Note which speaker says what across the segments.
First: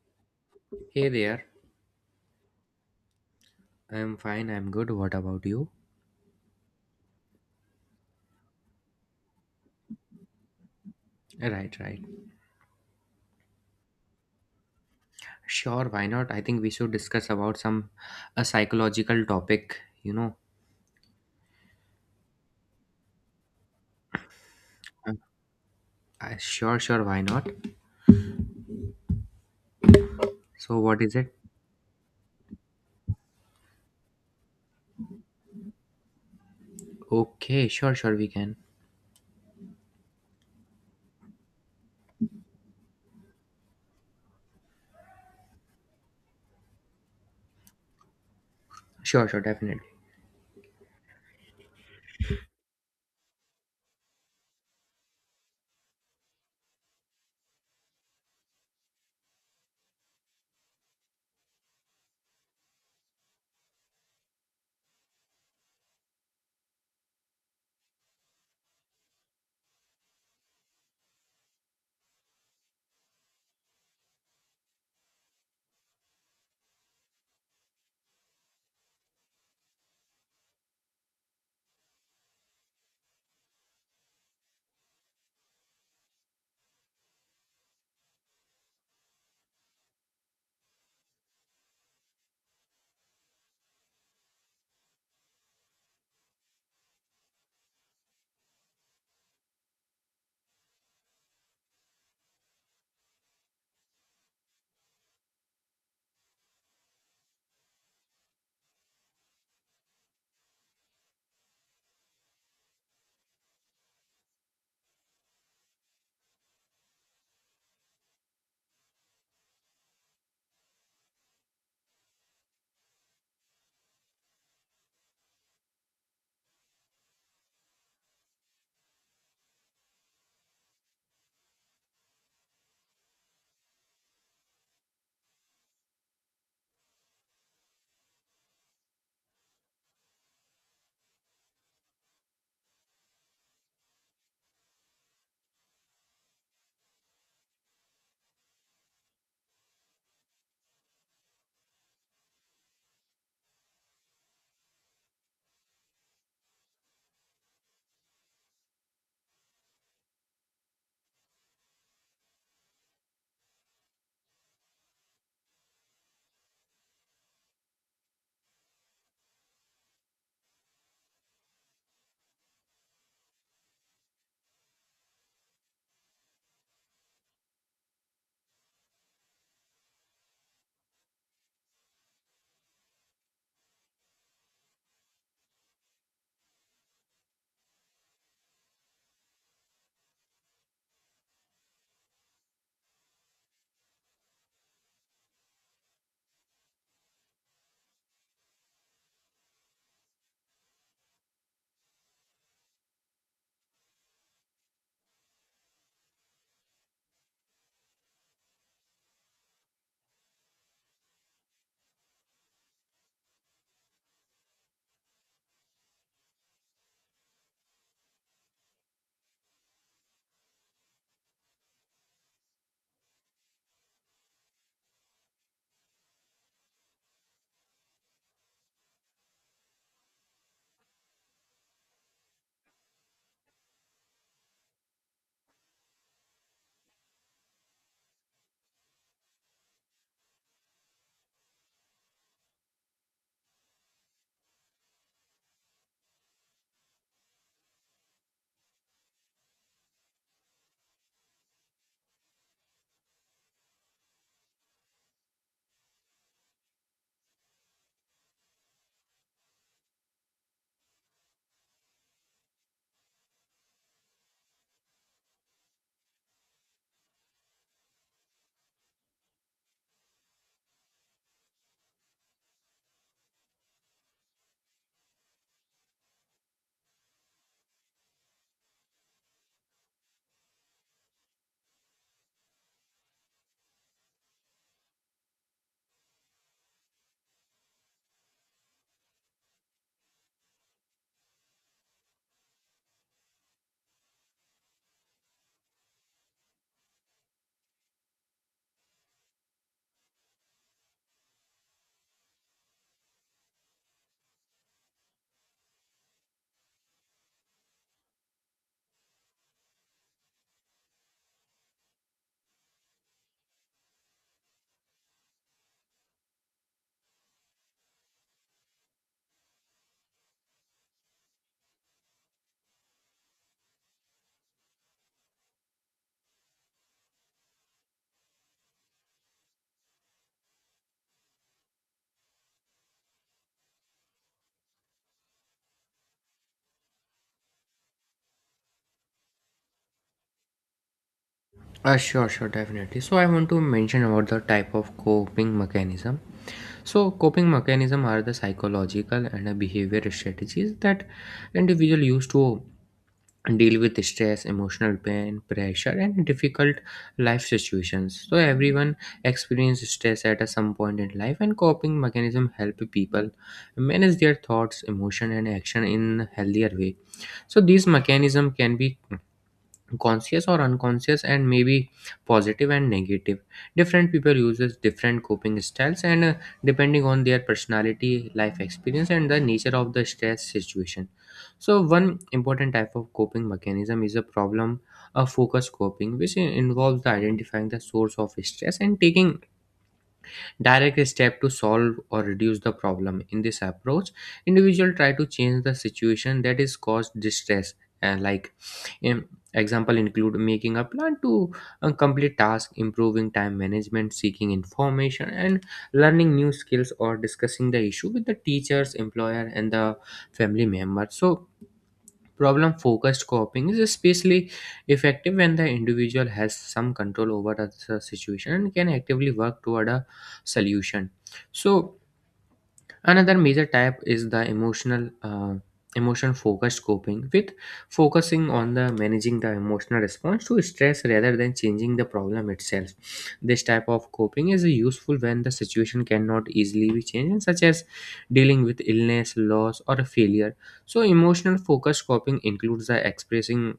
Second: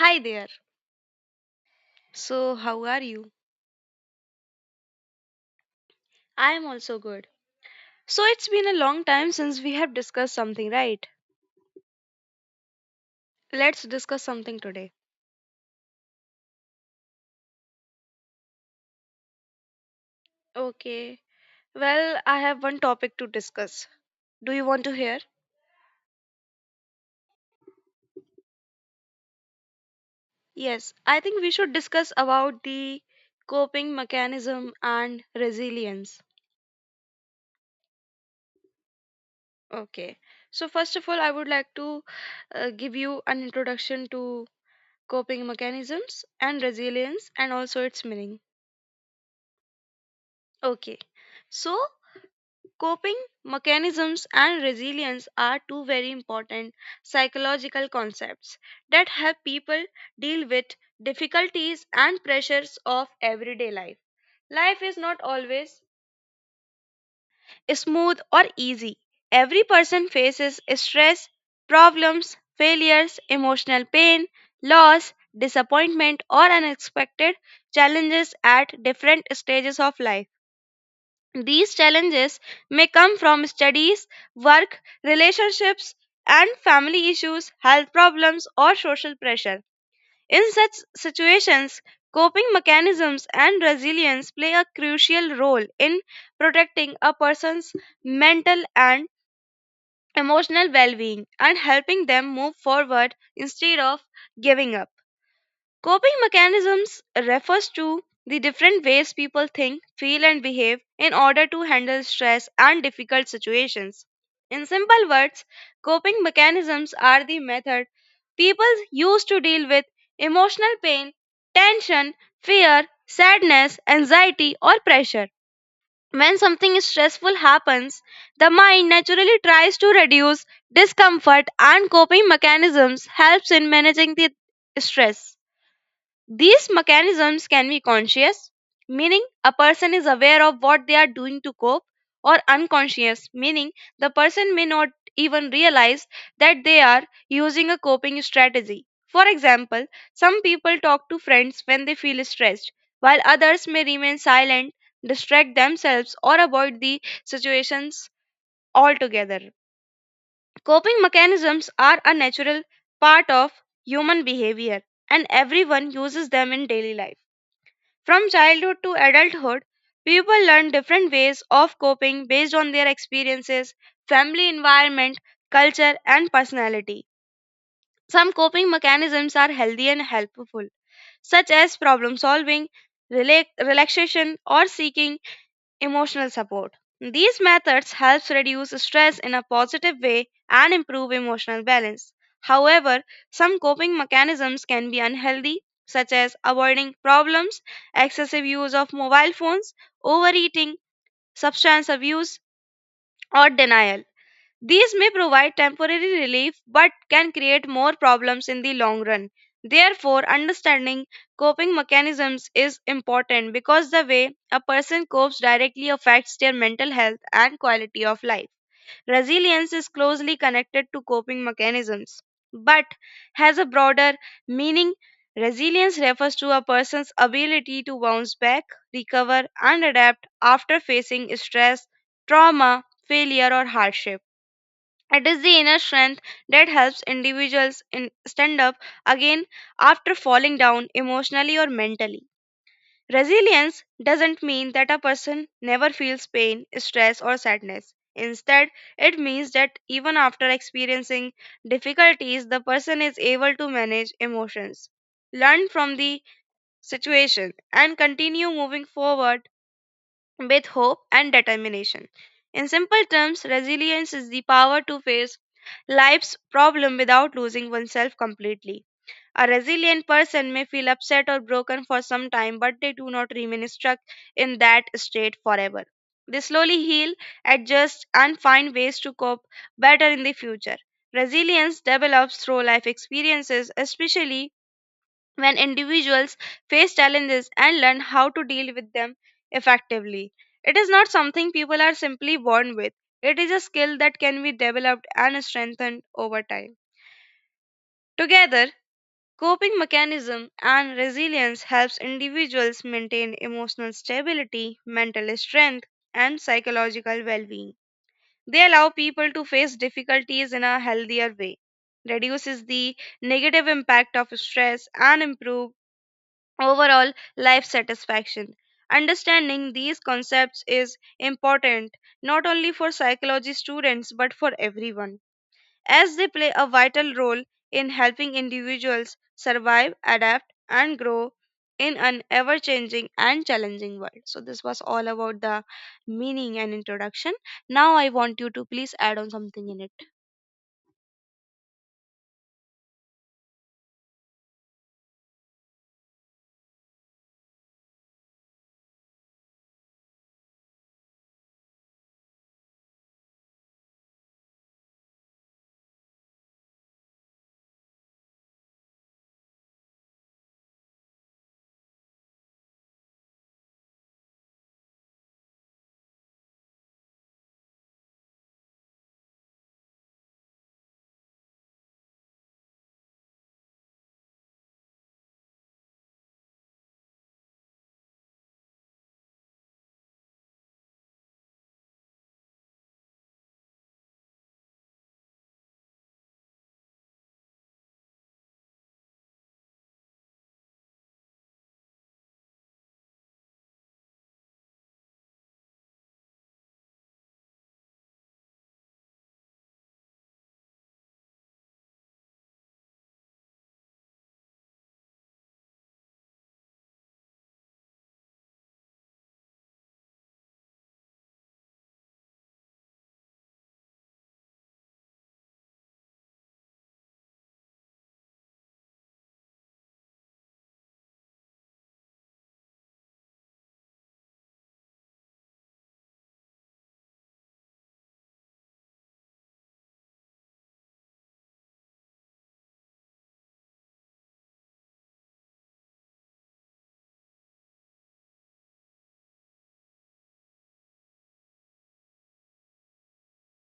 Speaker 1: Hi there.
Speaker 2: Hey there.
Speaker 1: So, how are you?
Speaker 2: I'm fine. I'm good. What about you?
Speaker 1: I am also good. So, it's been a long time since we have discussed something, right?
Speaker 2: Right, right.
Speaker 1: Let's discuss something today.
Speaker 2: Sure, why not? I think we should discuss about some a psychological topic, you know.
Speaker 1: Okay. Well, I have one topic to discuss. Do you want to
Speaker 2: Uh,
Speaker 1: hear?
Speaker 2: sure, why not? So
Speaker 1: Yes,
Speaker 2: what is
Speaker 1: I
Speaker 2: it?
Speaker 1: think we should discuss about the coping mechanism and resilience.
Speaker 2: Okay, sure, we can.
Speaker 1: Okay. So, first of all, I would like to give you an introduction to coping mechanisms and resilience and also its meaning.
Speaker 2: Sure, definitely.
Speaker 1: Okay. So, Coping mechanisms and resilience are two very important psychological concepts that help people deal with difficulties and pressures of everyday life. Life is not always smooth or easy. Every person faces stress, problems, failures, emotional pain, loss, disappointment, or unexpected challenges at different stages of life. These challenges may come from studies, work, relationships, and family issues, health problems, or social pressure. In such situations, coping mechanisms and resilience play a crucial role in protecting a person's mental and emotional well being and helping them move forward instead of giving up. Coping mechanisms refers to the different ways people think, feel and behave in order to handle stress and difficult situations. In simple words, coping mechanisms are the method people use to deal with emotional pain, tension, fear, sadness, anxiety or pressure. When something stressful happens, the mind naturally tries to reduce discomfort and coping mechanisms helps in managing the stress. These mechanisms can be conscious, meaning a person is aware of what they are doing to cope, or unconscious, meaning the person may not even realize that they are using a coping strategy. For example, some people talk to friends when they feel stressed, while others may remain silent, distract themselves, or avoid the situations altogether. Coping mechanisms are a natural part of human behavior, and everyone uses them in daily life. From childhood to adulthood, people learn different ways of coping based on their experiences, family environment, culture, and personality. Some coping mechanisms are healthy and helpful, such as problem solving, rela- relaxation, or seeking Emotional support. These methods helps reduce stress in a positive way and improve emotional balance. However, some coping mechanisms can be unhealthy, such as avoiding problems, excessive use of mobile phones, overeating, substance abuse, or denial. These may provide temporary relief but can create more problems in the long run. Therefore, understanding coping mechanisms is important because the way a person copes directly affects their mental health and quality of life. Resilience is closely connected to coping mechanisms but has a broader meaning. Resilience refers to a person's ability to bounce back, recover, and adapt after facing stress, trauma, failure, or hardship. It is the inner strength that helps individuals in stand up again after falling down emotionally or mentally. Resilience doesn't mean that a person never feels pain, stress, or sadness. Instead, it means that even after experiencing difficulties, the person is able to manage emotions, learn from the situation, and continue moving forward with hope and determination. In simple terms, resilience is the power to face life's problem without losing oneself completely. A resilient person may feel upset or broken for some time, but they do not remain stuck in that state forever. They slowly heal, adjust, and find ways to cope better in the future. Resilience develops through life experiences, especially when individuals face challenges and learn how to deal with them effectively. It is not something people are simply born with, it is a skill that can be developed and strengthened over time. Together, coping mechanism and resilience helps individuals maintain emotional stability, mental strength, and psychological well-being. They allow people to face difficulties in a healthier way, reduces the negative impact of stress and improve overall life satisfaction. Understanding these concepts is important not only for psychology students but for everyone, as they play a vital role in helping individuals survive, adapt, and grow in an ever changing and challenging world. So, this was all about the meaning and introduction. Now, I want you to please add on something in it.
Speaker 2: Sure, definitely. So I want to mention about the type of coping mechanism. So coping mechanism are the psychological and behavior strategies that individual use to deal with stress, emotional pain, pressure, and difficult life situations. So everyone experiences stress at some point in life, and coping mechanism help people manage their thoughts, emotion, and action in healthier way. So these mechanism can be conscious or unconscious and maybe positive and negative. Different people uses different coping styles, and depending on their personality, life experience, and the nature of the stress situation. So one important type of coping mechanism is a problem a focus coping, which involves the identifying the source of stress and taking direct step to solve or reduce the problem. In this approach, individual try to change the situation that is caused distress. And like um, example include making a plan to complete task, improving time management, seeking information, and learning new skills, or discussing the issue with the teachers, employer, and the family member. So problem focused coping is especially effective when the individual has some control over the situation and can actively work toward a solution. So another major type is the emotion focused coping, with focusing on the managing the emotional response to stress rather than changing the problem itself. This type of coping is useful when the situation cannot easily be changed, such as dealing with illness, loss, or a failure. So emotional focused coping includes the expressing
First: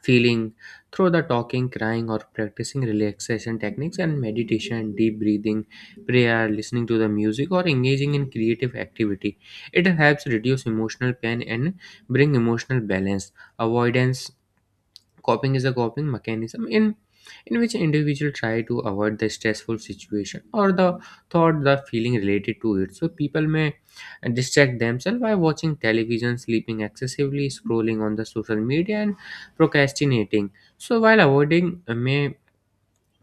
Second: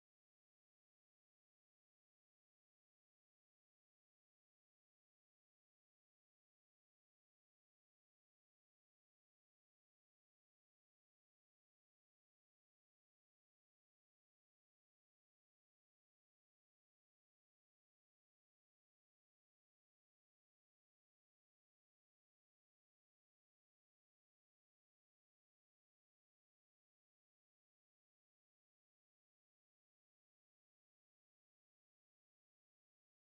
Speaker 2: feeling through the talking, crying, or practicing relaxation techniques and meditation, deep breathing, prayer, listening to the music, or engaging in creative activity. It helps reduce emotional pain and bring emotional balance. Avoidance coping is a coping mechanism in which individual try to avoid the stressful situation or the thought the feeling related to it. So people may distract themselves by watching television, sleeping excessively, scrolling on the social media, and procrastinating. So while avoiding may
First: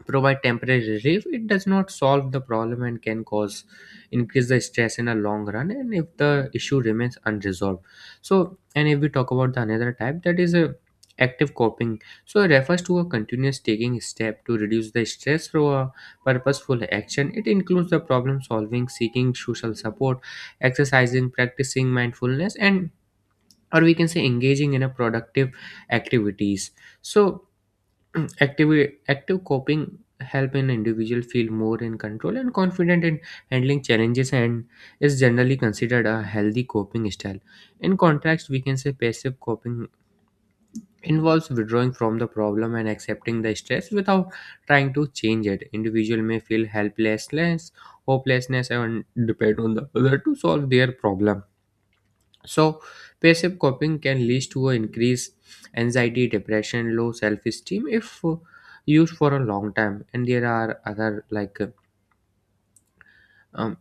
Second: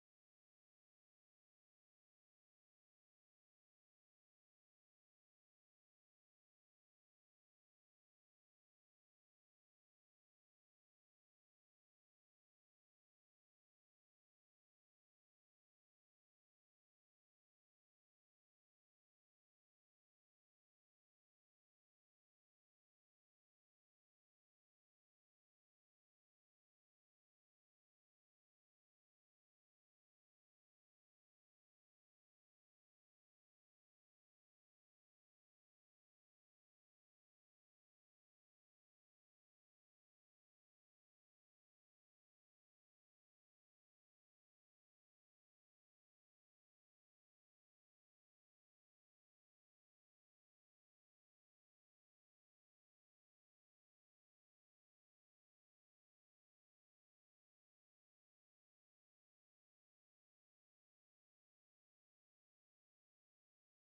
Speaker 2: provide temporary relief, it does not solve the problem and can cause increase the stress in a long run, and if the issue remains unresolved. So and if we talk about the another type, that is a active coping. So it refers to a continuous taking step to reduce the stress through a purposeful action. It includes the problem solving, seeking social support, exercising, practicing mindfulness, and or we can say engaging in a productive activities. So active active coping help an individual feel more in control and confident in handling challenges, and is generally considered a healthy coping style. In contrast, we can say passive coping involves withdrawing from the problem and accepting the stress without trying to change it. Individual may feel helplessness, hopelessness, and depend on the other to solve their problem. So, passive coping can lead to an increased anxiety, depression, low self esteem if used for a long time. And there are other like um,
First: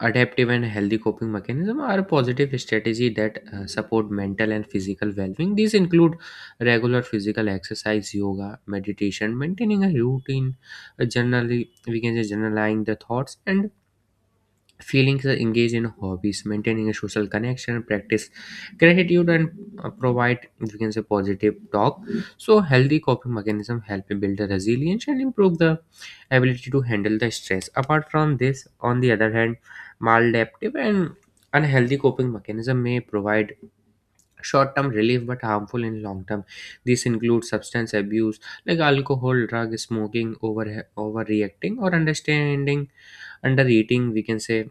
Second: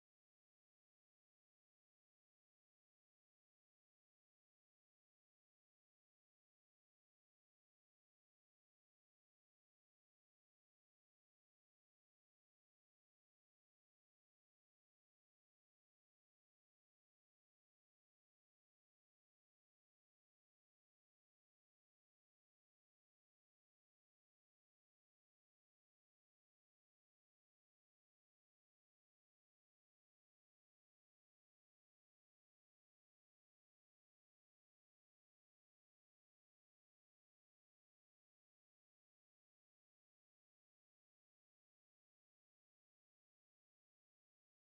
Speaker 2: adaptive and healthy coping mechanism are a positive strategy that support mental and physical well-being. These include regular physical exercise, yoga, meditation, maintaining a routine, generally we can say journaling the thoughts and feelings, are engaged in hobbies, maintaining a social connection, practice gratitude, and provide we can say positive talk. So healthy coping mechanism help build the resilience and improve the ability to handle the stress. Apart from this, on the other hand, maladaptive and unhealthy coping mechanism may provide short-term relief but harmful in long term. This includes substance abuse like alcohol, drug, smoking, overreacting or understanding, under eating, we can say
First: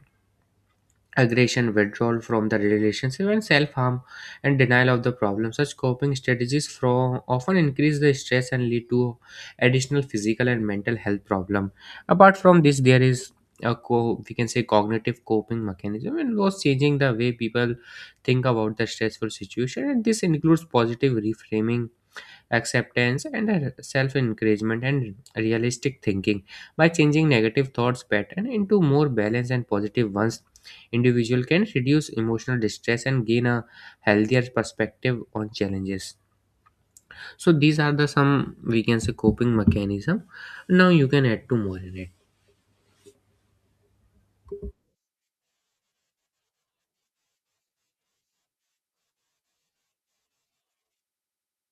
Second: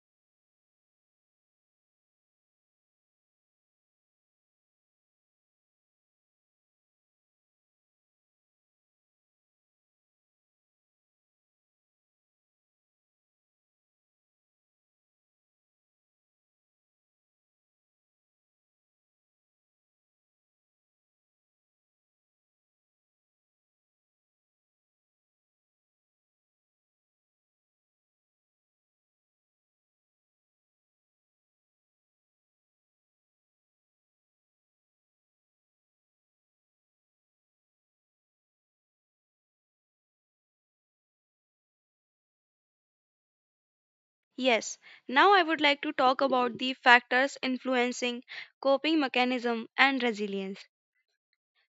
Speaker 2: aggression, withdrawal from the relationship, and self-harm, and denial of the problem. Such coping strategies from often increase the stress and lead to additional physical and mental health problem. Apart from this, there is we can say cognitive coping mechanism, and was changing the way people think about the stressful situation. And this includes positive reframing, acceptance, and self encouragement, and realistic thinking. By changing negative thoughts pattern into more balanced and positive ones, individual can reduce emotional distress and gain a healthier perspective on challenges. So these are the some, we can say, coping mechanism. Now you can add two more in it.
Speaker 1: Yes, now I would like to talk about the factors influencing coping mechanism and resilience.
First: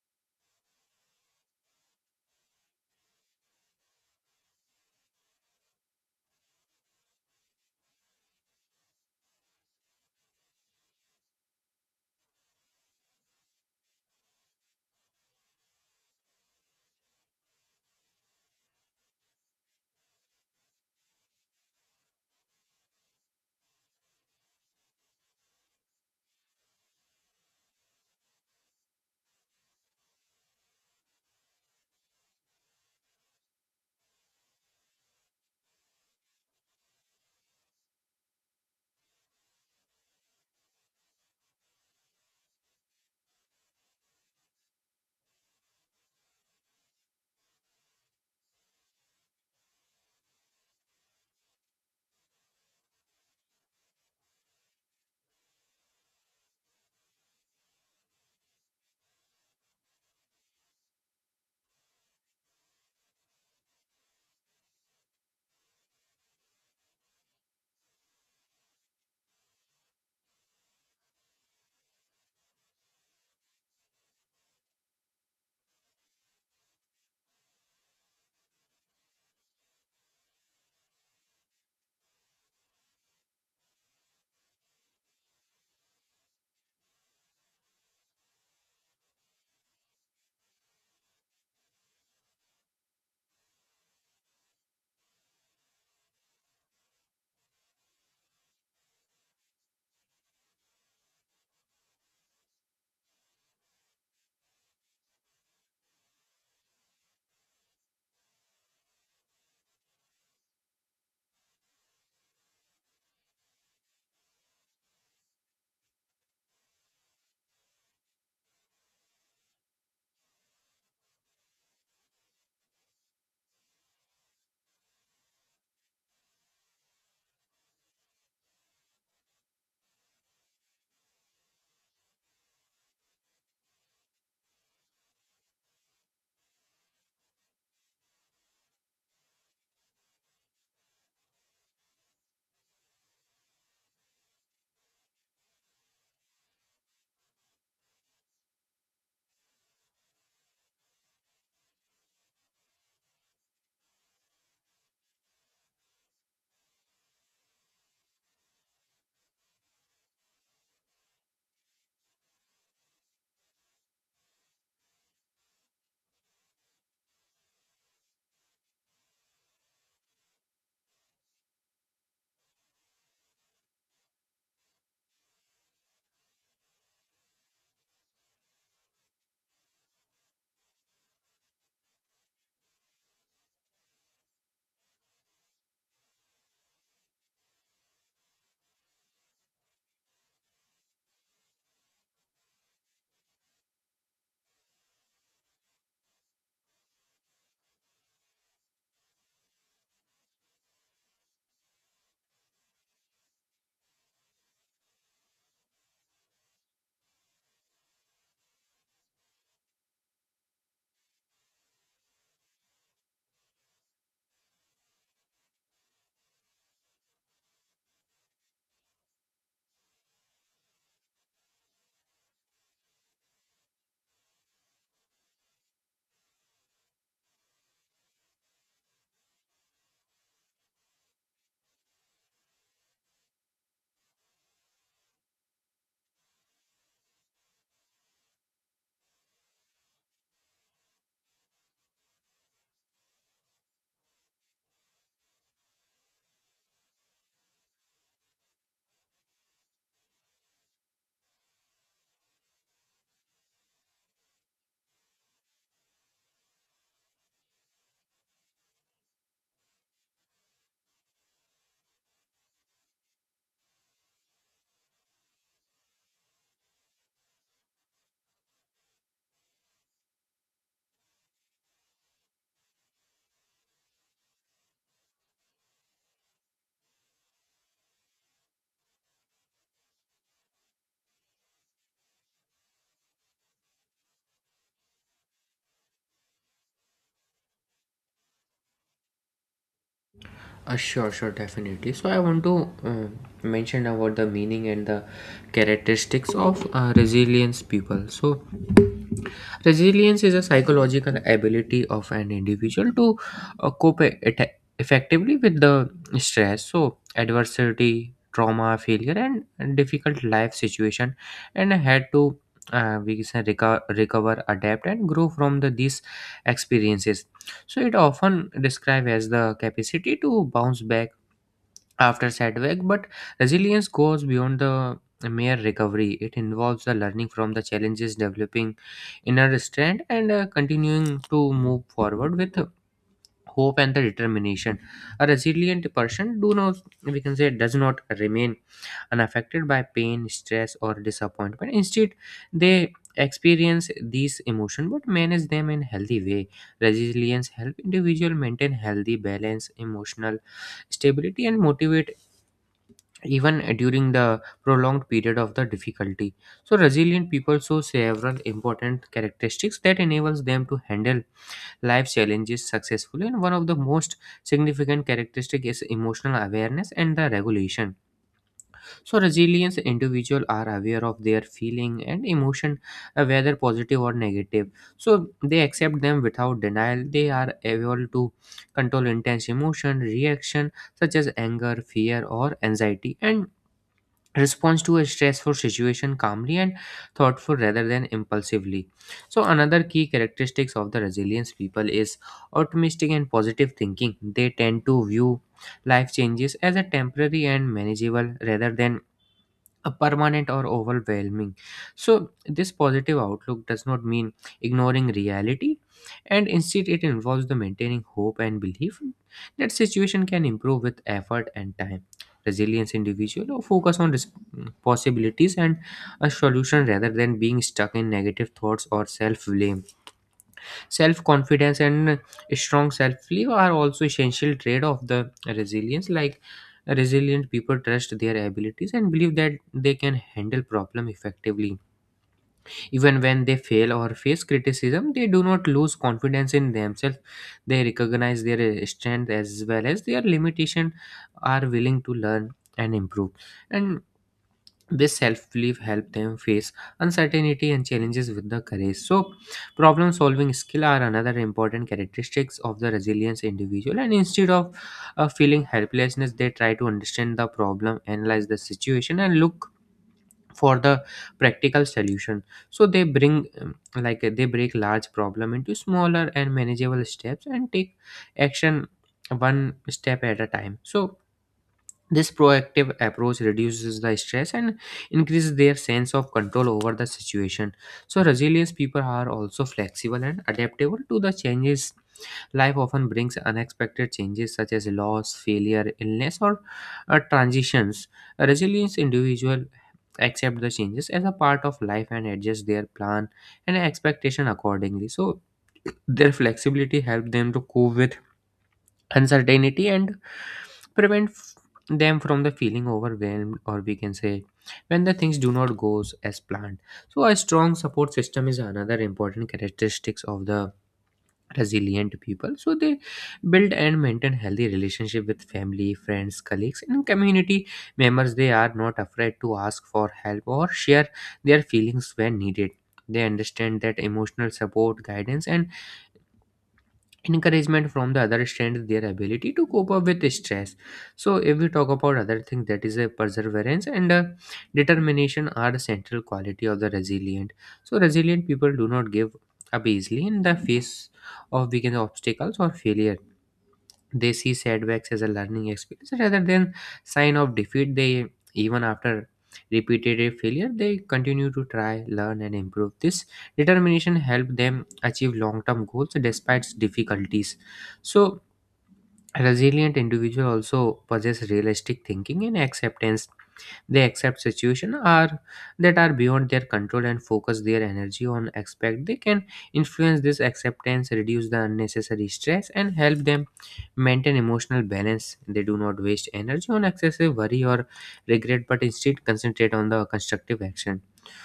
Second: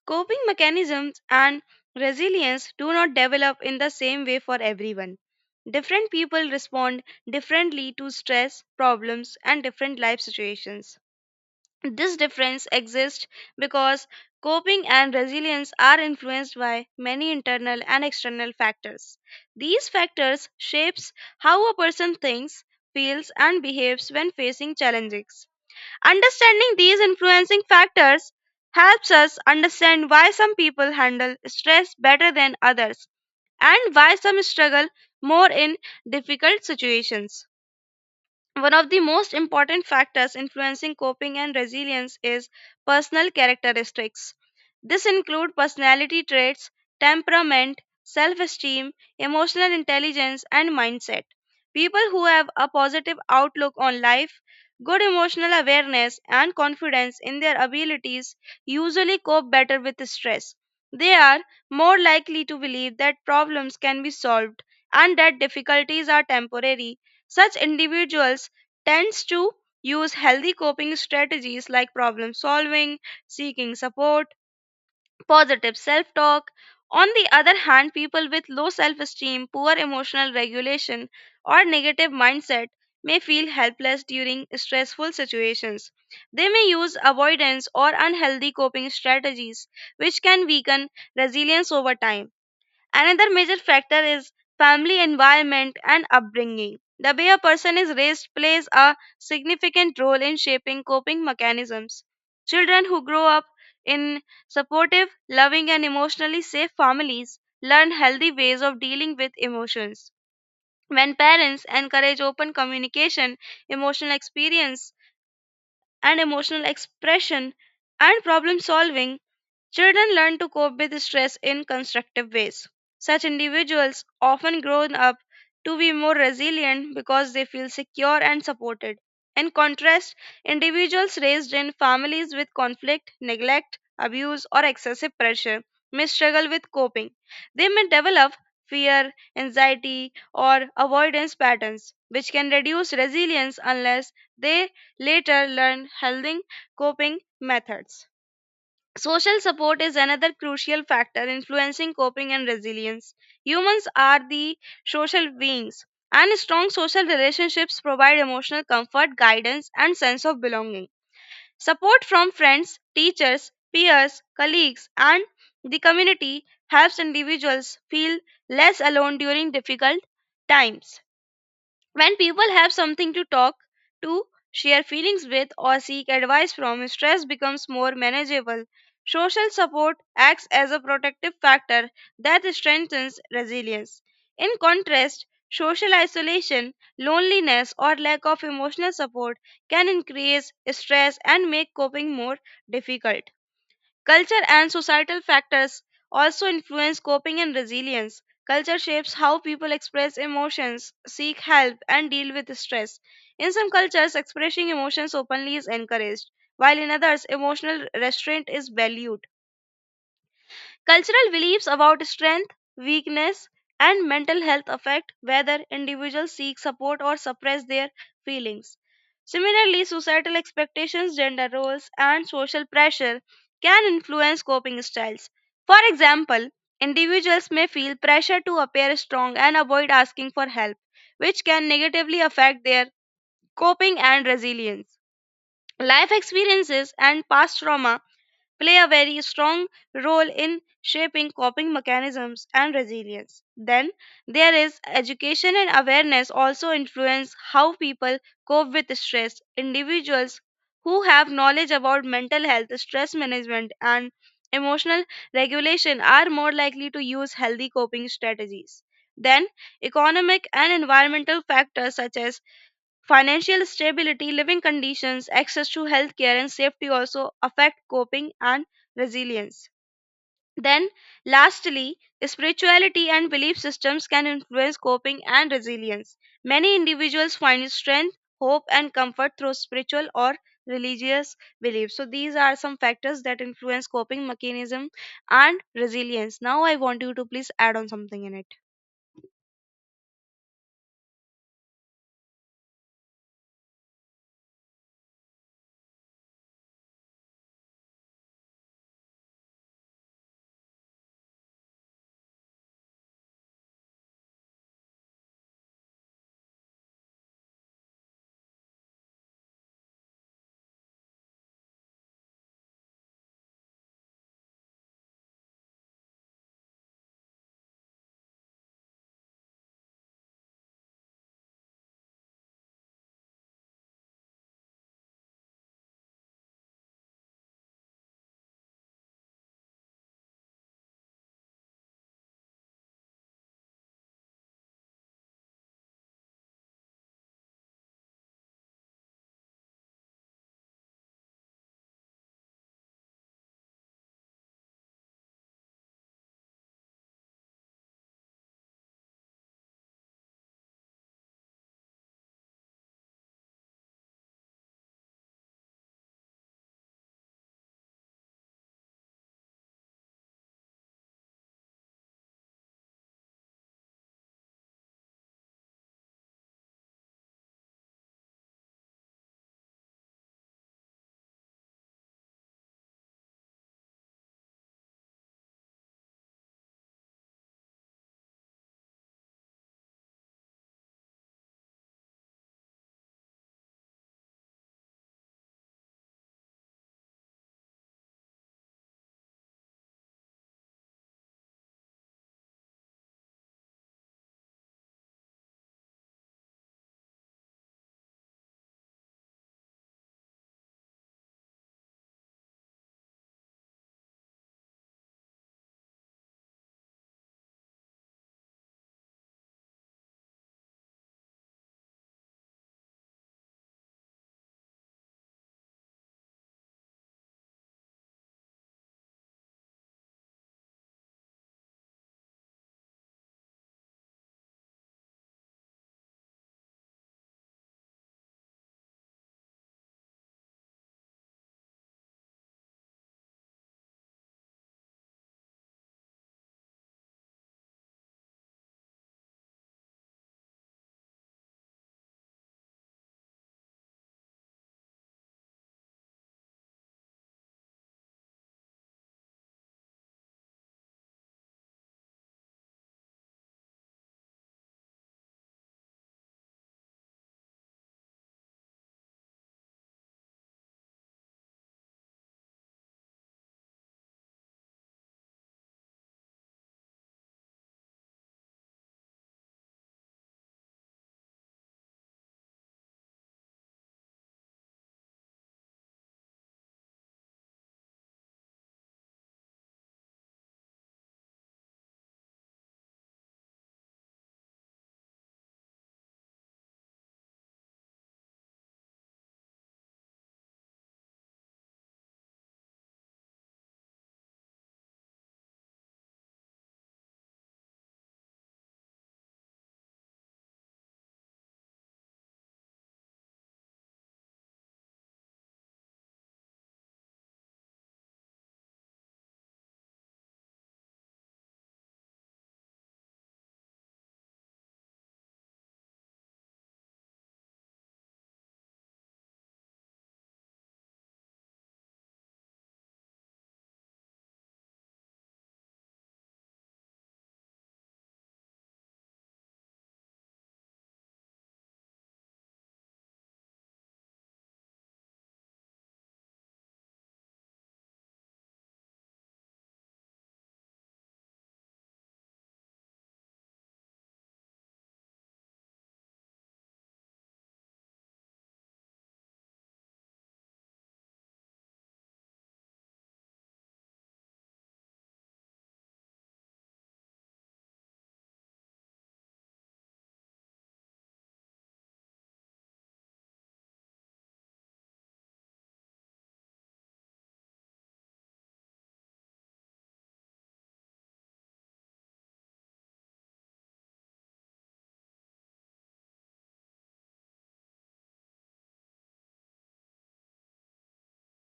Speaker 1: Coping mechanisms and resilience do not develop in the same way for everyone. Different people respond differently to stress, problems, and different life situations. This difference exists because coping and resilience are influenced by many internal and external factors. These factors shapes how a person thinks, feels and behaves when facing challenges. Understanding these influencing factors helps us understand why some people handle stress better than others and why some struggle more in difficult situations. One of the most important factors influencing coping and resilience is personal characteristics. This include personality traits, temperament, self-esteem, emotional intelligence and mindset. People who have a positive outlook on life, good emotional awareness and confidence in their abilities usually cope better with stress. They are more likely to believe that problems can be solved and that difficulties are temporary such individuals tends to use healthy coping strategies like problem solving, seeking support, positive self talk. On the other hand, people with low self esteem, poor emotional regulation, or negative mindset may feel helpless during stressful situations. They may use avoidance or unhealthy coping strategies, which can weaken resilience over time. Another major factor is family environment and upbringing. The way a person is raised plays a significant role in shaping coping mechanisms. Children who grow up in supportive, loving, and emotionally safe families learn healthy ways of dealing with emotions. When parents encourage open communication, emotional experience, and emotional expression and problem solving, Children learn to cope with stress in constructive ways. Such individuals often grow up to be more resilient because they feel secure and supported. In contrast, individuals raised in families with conflict, neglect, abuse, or excessive pressure may struggle with coping. They may develop fear, anxiety, or avoidance patterns, which can reduce resilience unless they later learn healthy coping methods. Social support is another crucial factor influencing coping and resilience. Humans are the social beings, and strong social relationships provide emotional comfort, guidance, and sense of belonging. Support from friends, teachers, peers, colleagues, and the community helps individuals feel less alone during difficult times. When people have something to talk to, share feelings with, or seek advice from, stress becomes more manageable. Social support acts as a protective factor that strengthens resilience. In contrast, social isolation, loneliness, or lack of emotional support can increase stress and make coping more difficult. Culture and societal factors also influence coping and resilience. Culture shapes how people express emotions, seek help, and deal with stress. In some cultures, expressing emotions openly is encouraged, while in others, emotional restraint is valued. Cultural beliefs about strength, weakness, and mental health affect whether individuals seek support or suppress their feelings. Similarly, societal expectations, gender roles, and social pressure can influence coping styles. For example, individuals may feel pressure to appear strong and avoid asking for help, which can negatively affect their coping and resilience. Life experiences and past trauma play a very strong role in shaping coping mechanisms and resilience. Then there is education and awareness also influence how people cope with stress. Individuals who have knowledge about mental health, stress management, and emotional regulation are more likely to use healthy coping strategies. Then, economic and environmental factors such as Financial stability, living conditions, access to healthcare, and safety also affect coping and resilience. Then, lastly, spirituality and belief systems can influence coping and resilience. Many individuals find strength, hope, and comfort through spiritual or religious beliefs. So, these are some factors that influence coping mechanism and resilience. Now, I want you to please add on something in it.
Speaker 2: Sure, definitely. So I want to mention about the meaning and the characteristics of resilience people. So resilience is a psychological ability of an individual to cope effectively with the stress, so adversity, trauma, failure, and difficult life situation, and had to we can say recover, adapt, and grow from the these experiences. So it often described as the capacity to bounce back after setback, but resilience goes beyond the mere recovery. It involves the learning from the challenges, developing inner strength, and continuing to move forward with hope and the determination. A resilient person do not we can say does not remain unaffected by pain, stress, or disappointment. Instead, they experience these emotions but manage them in healthy way. Resilience help individual maintain healthy balance, emotional stability, and motivate, even during the prolonged period of the difficulty. So resilient people show several important characteristics that enables them to handle life challenges successfully. And one of the most significant characteristic is emotional awareness and the regulation. So resilient individual are aware of their feeling and emotion, whether positive or negative. So they accept them without denial. They are able to control intense emotion, reaction such as anger, fear, or anxiety, and response to a stressful situation calmly and thoughtful rather than impulsively. So another key characteristics of the resilience people is optimistic and positive thinking. They tend to view life changes as a temporary and manageable rather than a permanent or overwhelming. So, this positive outlook does not mean ignoring reality, and instead, it involves the maintaining hope and belief that situation can improve with effort and time. Resilience individual or focus on possibilities and a solution rather than being stuck in negative thoughts or self blame. Self confidence and strong self belief are also essential trait of the resilience. Like resilient people trust their abilities and believe that they can handle problem effectively. Even when they fail or face criticism, they do not lose confidence in themselves. They recognize their strength as well as their limitation, are willing to learn and improve. And this self-belief help them face uncertainty and challenges with the courage. So problem solving skill are another important characteristics of the resilience individual. And instead of feeling helplessness, they try to understand the problem, analyze the situation, and look for the practical solution. So they bring they break large problem into smaller and manageable steps and take action one step at a time. So this proactive approach reduces the stress and increases their sense of control over the situation. So, resilient people are also flexible and adaptable to the changes. Life often brings unexpected changes such as loss, failure, illness, or transitions. A resilient individual accept the changes as a part of life and adjust their plan and expectation accordingly. So, their flexibility help them to cope with uncertainty and prevent them from the feeling overwhelmed, or we can say when the things do not goes as planned. So a strong support system is another important characteristics of the resilient people. So they build and maintain healthy relationship with family, friends, colleagues, and community members. They are not afraid to ask for help or share their feelings when needed. They understand that emotional support, guidance, and encouragement from the other strengthens their ability to cope up with stress. So if we talk about other thing, that is a perseverance and determination are the central quality of the resilient. So resilient people do not give up easily in the face of weakened obstacles or failure. They see setbacks as a learning experience rather than sign of defeat. They even after repeated failure, they continue to try, learn, and improve. This determination help them achieve long-term goals despite difficulties. So, resilient individual also possess realistic thinking and acceptance. They accept situations are that are beyond their control and focus their energy on aspect they can influence. This acceptance reduce the unnecessary stress and help them maintain emotional balance. They do not waste energy on excessive worry or regret, but instead concentrate on the constructive action.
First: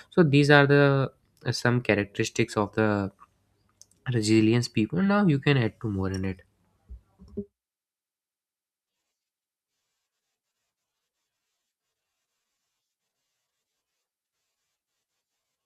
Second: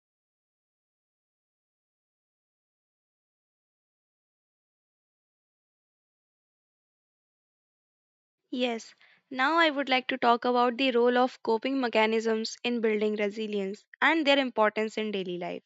Speaker 2: So these are the some characteristics of the resilience people. Now you can add to more in it.
Speaker 1: Yes, now I would like to talk about the role of coping mechanisms in building resilience and their importance in daily life.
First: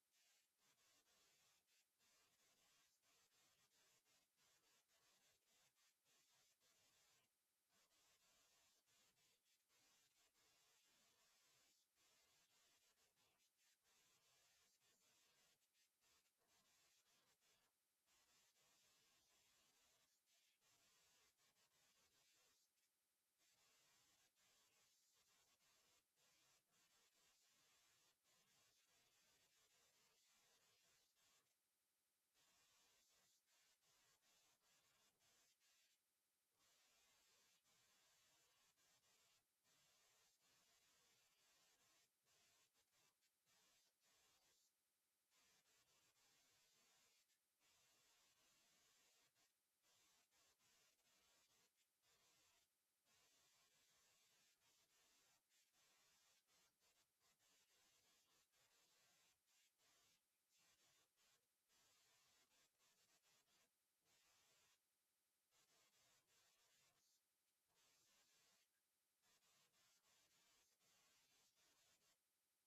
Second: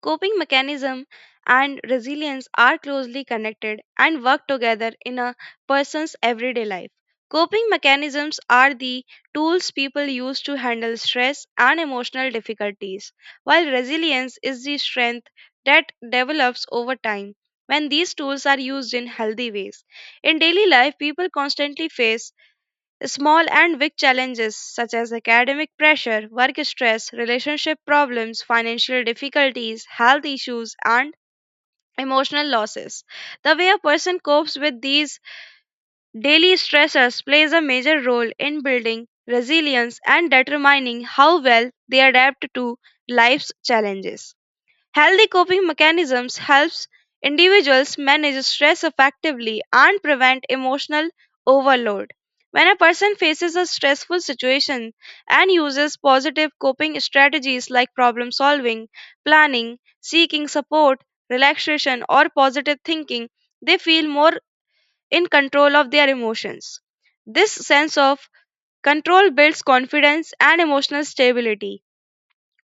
Speaker 1: Coping mechanism and resilience are closely connected and work together in a person's everyday life. Coping mechanisms are the tools people use to handle stress and emotional difficulties, while resilience is the strength that develops over time when these tools are used in healthy ways. In daily life, people constantly face Small and big challenges such as academic pressure, work stress, relationship problems, financial difficulties, health issues, and emotional losses. The way a person copes with these daily stressors plays a major role in building resilience and determining how well they adapt to life's challenges. Healthy coping mechanisms helps individuals manage stress effectively and prevent emotional overload. When a person faces a stressful situation and uses positive coping strategies like problem solving, planning, seeking support, relaxation, or positive thinking, they feel more in control of their emotions. This sense of control builds confidence and emotional stability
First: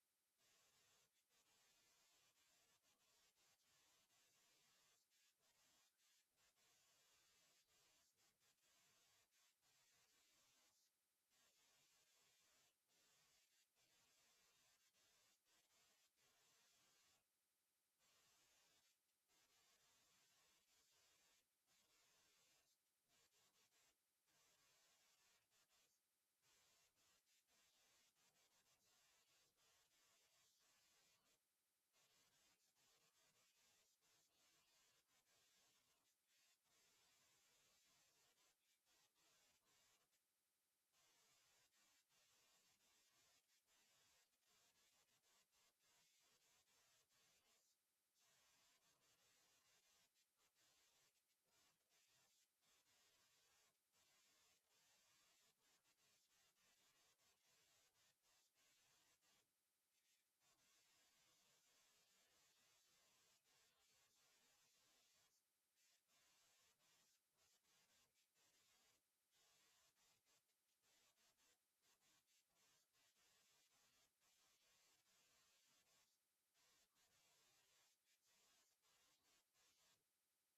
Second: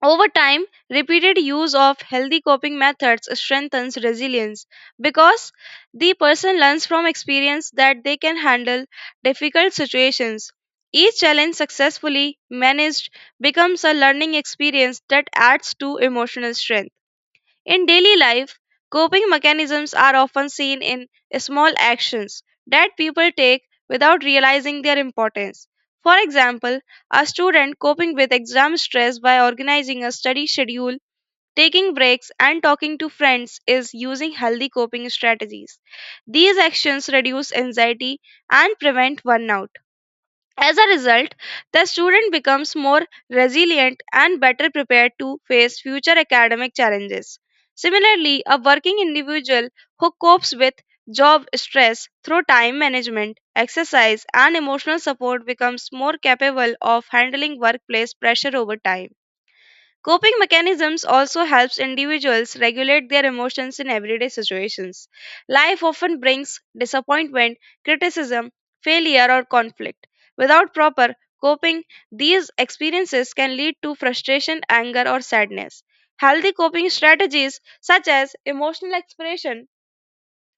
Speaker 1: over time, repeated use of healthy coping methods strengthens resilience because the person learns from experience that they can handle difficult situations. Each challenge successfully managed becomes a learning experience that adds to emotional strength. In daily life, coping mechanisms are often seen in small actions that people take without realizing their importance. For example, a student coping with exam stress by organizing a study schedule, taking breaks, and talking to friends is using healthy coping strategies. These actions reduce anxiety and prevent burnout. As a result, the student becomes more resilient and better prepared to face future academic challenges. Similarly, a working individual who copes with job stress through time management, exercise, and emotional support becomes more capable of handling workplace pressure over time. Coping mechanisms also helps individuals regulate their emotions in everyday situations. Life often brings disappointment, criticism, failure or conflict. Without proper coping, these experiences can lead to frustration, anger or sadness. Healthy coping strategies such as emotional expression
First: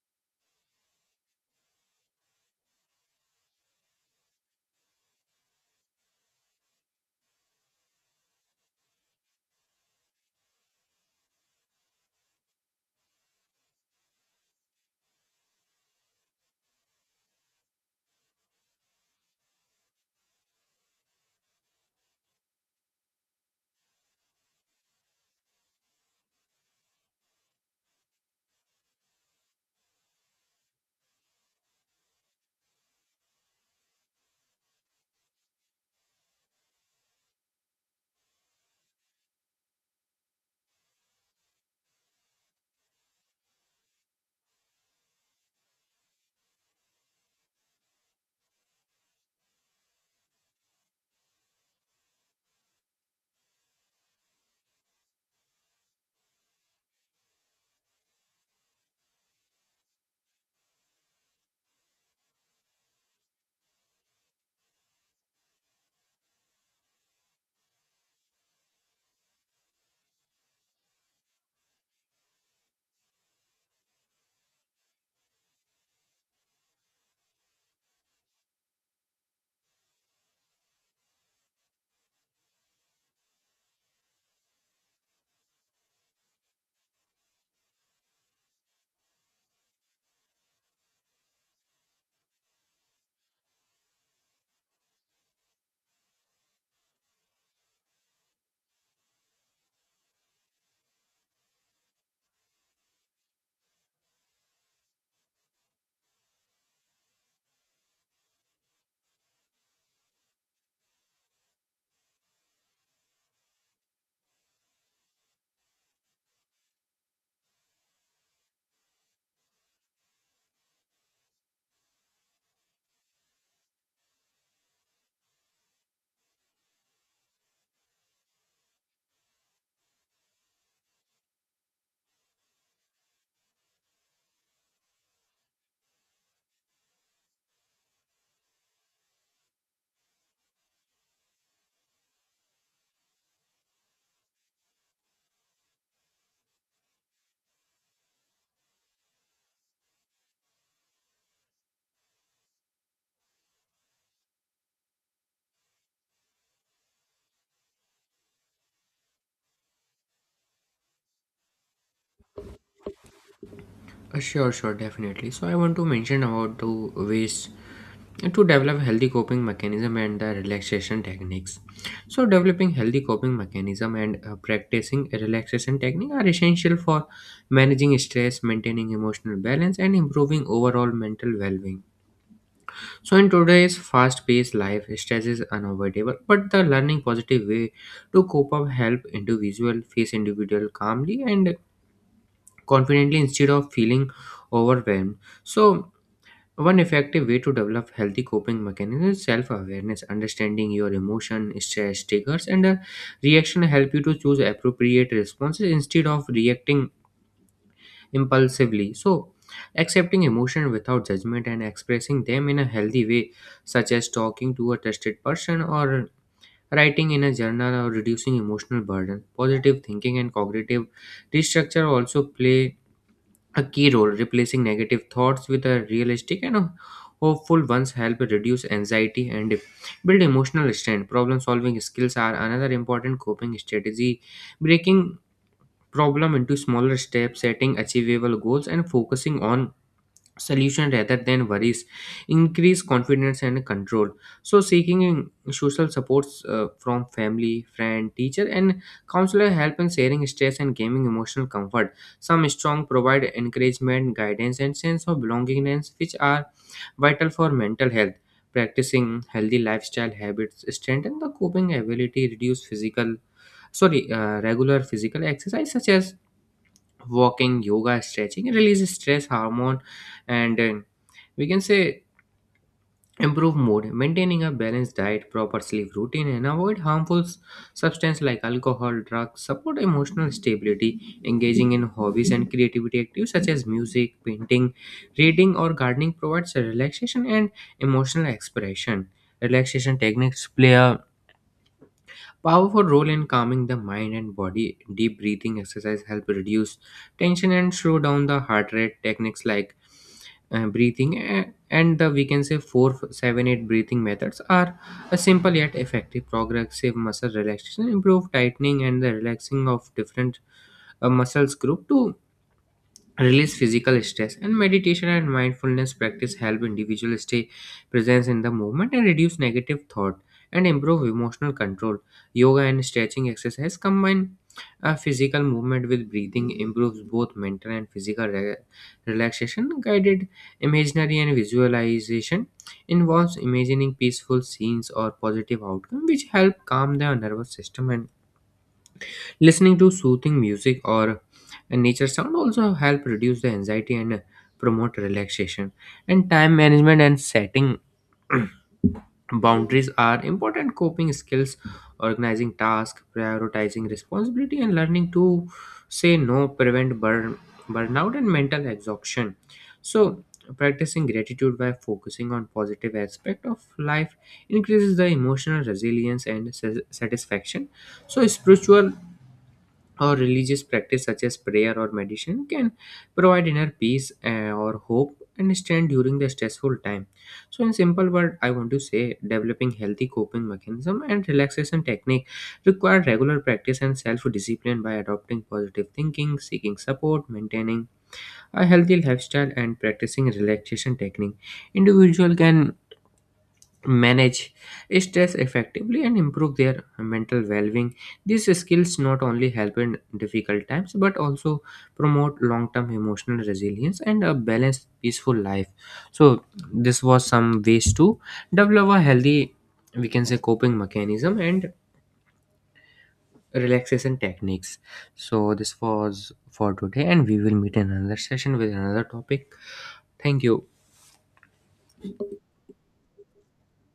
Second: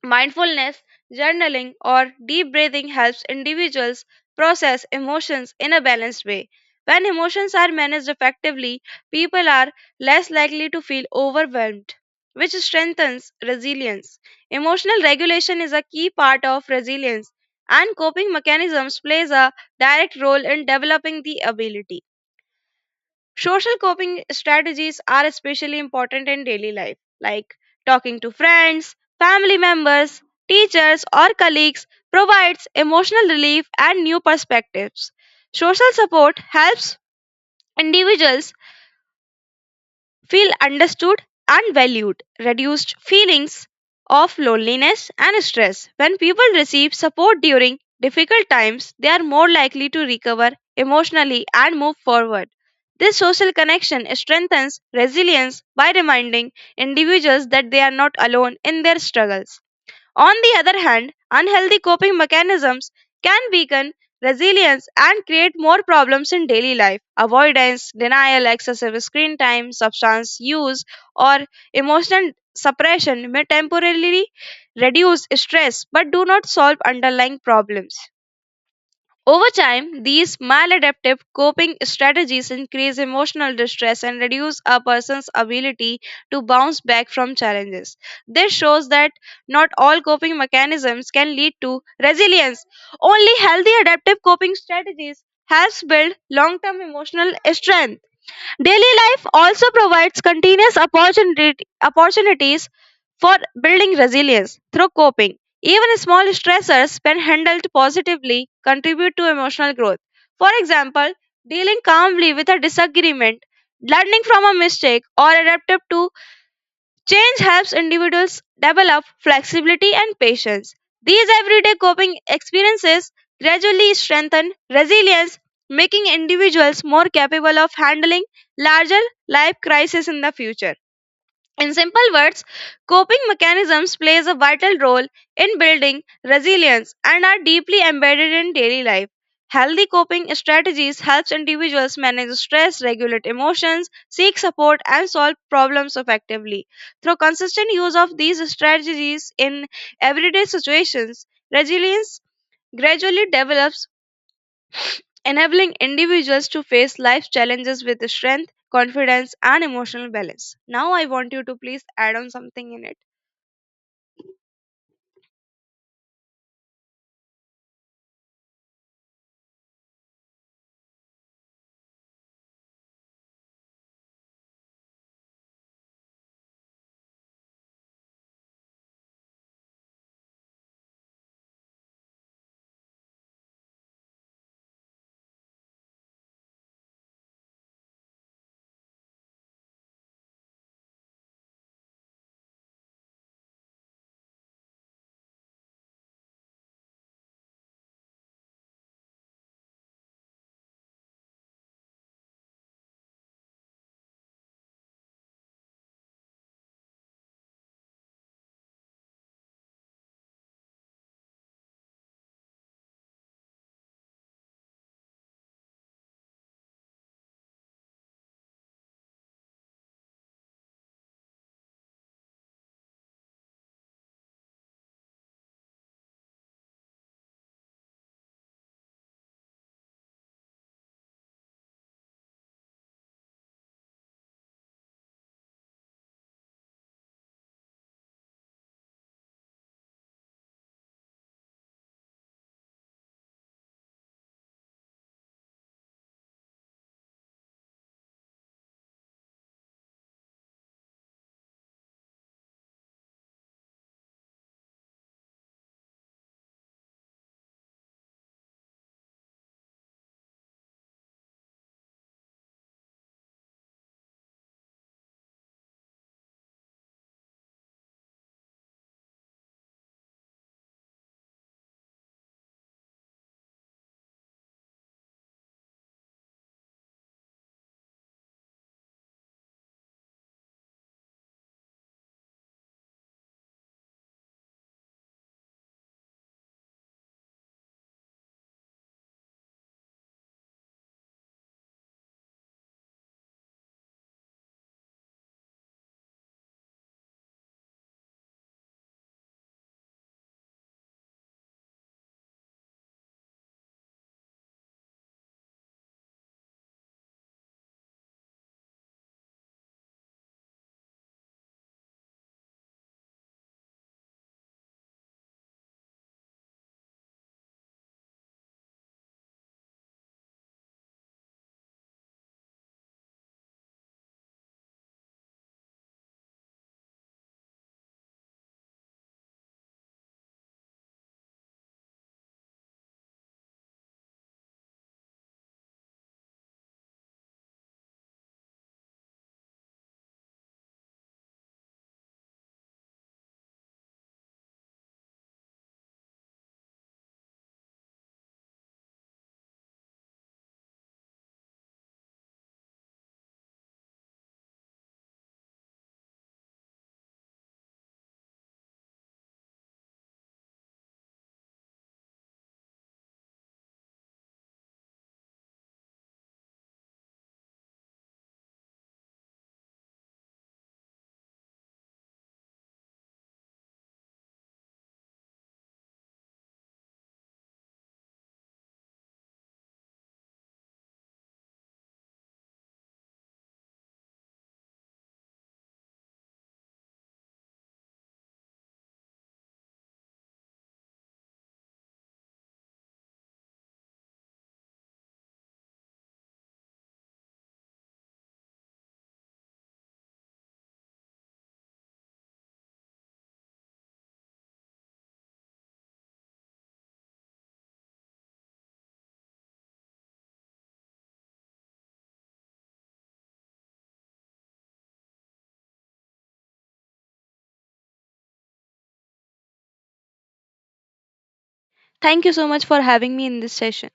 Speaker 1: Mindfulness, journaling, or deep breathing helps individuals process emotions in a balanced way. When emotions are managed effectively, people are less likely to feel overwhelmed, which strengthens resilience. Emotional regulation is a key part of resilience, and coping mechanisms plays a direct role in developing the ability. Social coping strategies are especially important in daily life, like talking to friends, family members, teachers, or colleagues provides emotional relief and new perspectives. Social support helps individuals feel understood and valued, reduced feelings of loneliness and stress. When people receive support during difficult times, they are more likely to recover emotionally and move forward. This social connection strengthens resilience by reminding individuals that they are not alone in their struggles. On the other hand, unhealthy coping mechanisms can weaken resilience and create more problems in daily life. Avoidance, denial, excessive screen time, substance use, or emotional suppression may temporarily reduce stress but do not solve underlying problems. Over time, these maladaptive coping strategies increase emotional distress and reduce a person's ability to bounce back from challenges. This shows that not all coping mechanisms can lead to resilience. Only healthy adaptive coping strategies helps build long-term emotional strength. Daily life also provides continuous opportunities for building resilience through coping. Even small stressors, when handled positively, contribute to emotional growth. For example, dealing calmly with a disagreement, learning from a mistake, or adapting to Change helps individuals develop flexibility and patience. These everyday coping experiences gradually strengthen resilience, making individuals more capable of handling larger life crises in the future. In simple words, coping mechanisms plays a vital role in building resilience and are deeply embedded in daily life. Healthy coping strategies helps individuals manage stress, regulate emotions, seek support and solve problems effectively. Through consistent use of these strategies in everyday situations, resilience gradually develops enabling individuals to face life's challenges with strength, confidence, and emotional balance. Now, I want you to please add on something in it.
Speaker 2: Sure, definitely. So I want to mention about two ways to develop healthy coping mechanism and the relaxation techniques. So developing healthy coping mechanism and practicing a relaxation technique are essential for managing stress, maintaining emotional balance, and improving overall mental well-being. So in today's fast-paced life, stress is unavoidable, but the learning positive way to cope up help individual face individual calmly and confidently instead of feeling overwhelmed. So, one effective way to develop healthy coping mechanisms is self-awareness, understanding your emotion, stress triggers, and reaction help you to choose appropriate responses instead of reacting impulsively. So, accepting emotion without judgment and expressing them in a healthy way, such as talking to a trusted person or writing in a journal or reducing emotional burden. Positive thinking and cognitive restructure also play a key role replacing negative thoughts with a realistic and a hopeful ones help reduce anxiety and build emotional strength. Problem solving skills are another important coping strategy, breaking problem into smaller steps, setting achievable goals, and focusing on solution rather than worries increase confidence and control. So seeking social supports from family friend teacher and counselor help in sharing stress and gaining emotional comfort. Some strong provide encouragement guidance and sense of belongingness which are vital for mental health. Practicing healthy lifestyle habits strengthen the coping ability reduce physical sorry regular physical exercise such as walking yoga stretching release stress hormone and we can say improve mood, maintaining a balanced diet, proper sleep routine, and avoid harmful substances like alcohol, drugs, support emotional stability, engaging in hobbies and creativity activities such as music, painting, reading, or gardening provides a relaxation and emotional expression. Relaxation techniques play a powerful role in calming the mind and body. Deep breathing exercise help reduce tension and slow down the heart rate. Techniques like breathing and the we can say 4 7 8 breathing methods are a simple yet effective. Progressive muscle relaxation improve tightening and the relaxing of different muscles group to release physical stress. And meditation and mindfulness practice help individuals stay present in the moment and reduce negative thought and improve emotional control. Yoga and stretching exercise combine physical movement with breathing improves both mental and physical relaxation. Guided imaginary and visualization involves imagining peaceful scenes or positive outcome which help calm the nervous system. And listening to soothing music or a nature sound also help reduce the anxiety and promote relaxation. And time management and setting boundaries are important coping skills. Organizing tasks, prioritizing responsibility, and learning to say no prevent burnout and mental exhaustion. So practicing gratitude by focusing on positive aspect of life increases the emotional resilience and satisfaction. So spiritual or religious practice such as prayer or meditation can provide inner peace or hope and strength during the stressful time. So in simple word I want to say developing healthy coping mechanism and relaxation technique require regular practice and self discipline. By adopting positive thinking, seeking support, maintaining a healthy lifestyle and practicing relaxation technique, individual can manage stress effectively and improve their mental well-being. These skills not only help in difficult times but also promote long-term emotional resilience and a balanced peaceful life. So this was some ways to develop a healthy we can say coping mechanism and relaxation techniques. So this was for today and we will meet in another session with another topic. Thank you.
Speaker 1: Thank you so much for having me in this session.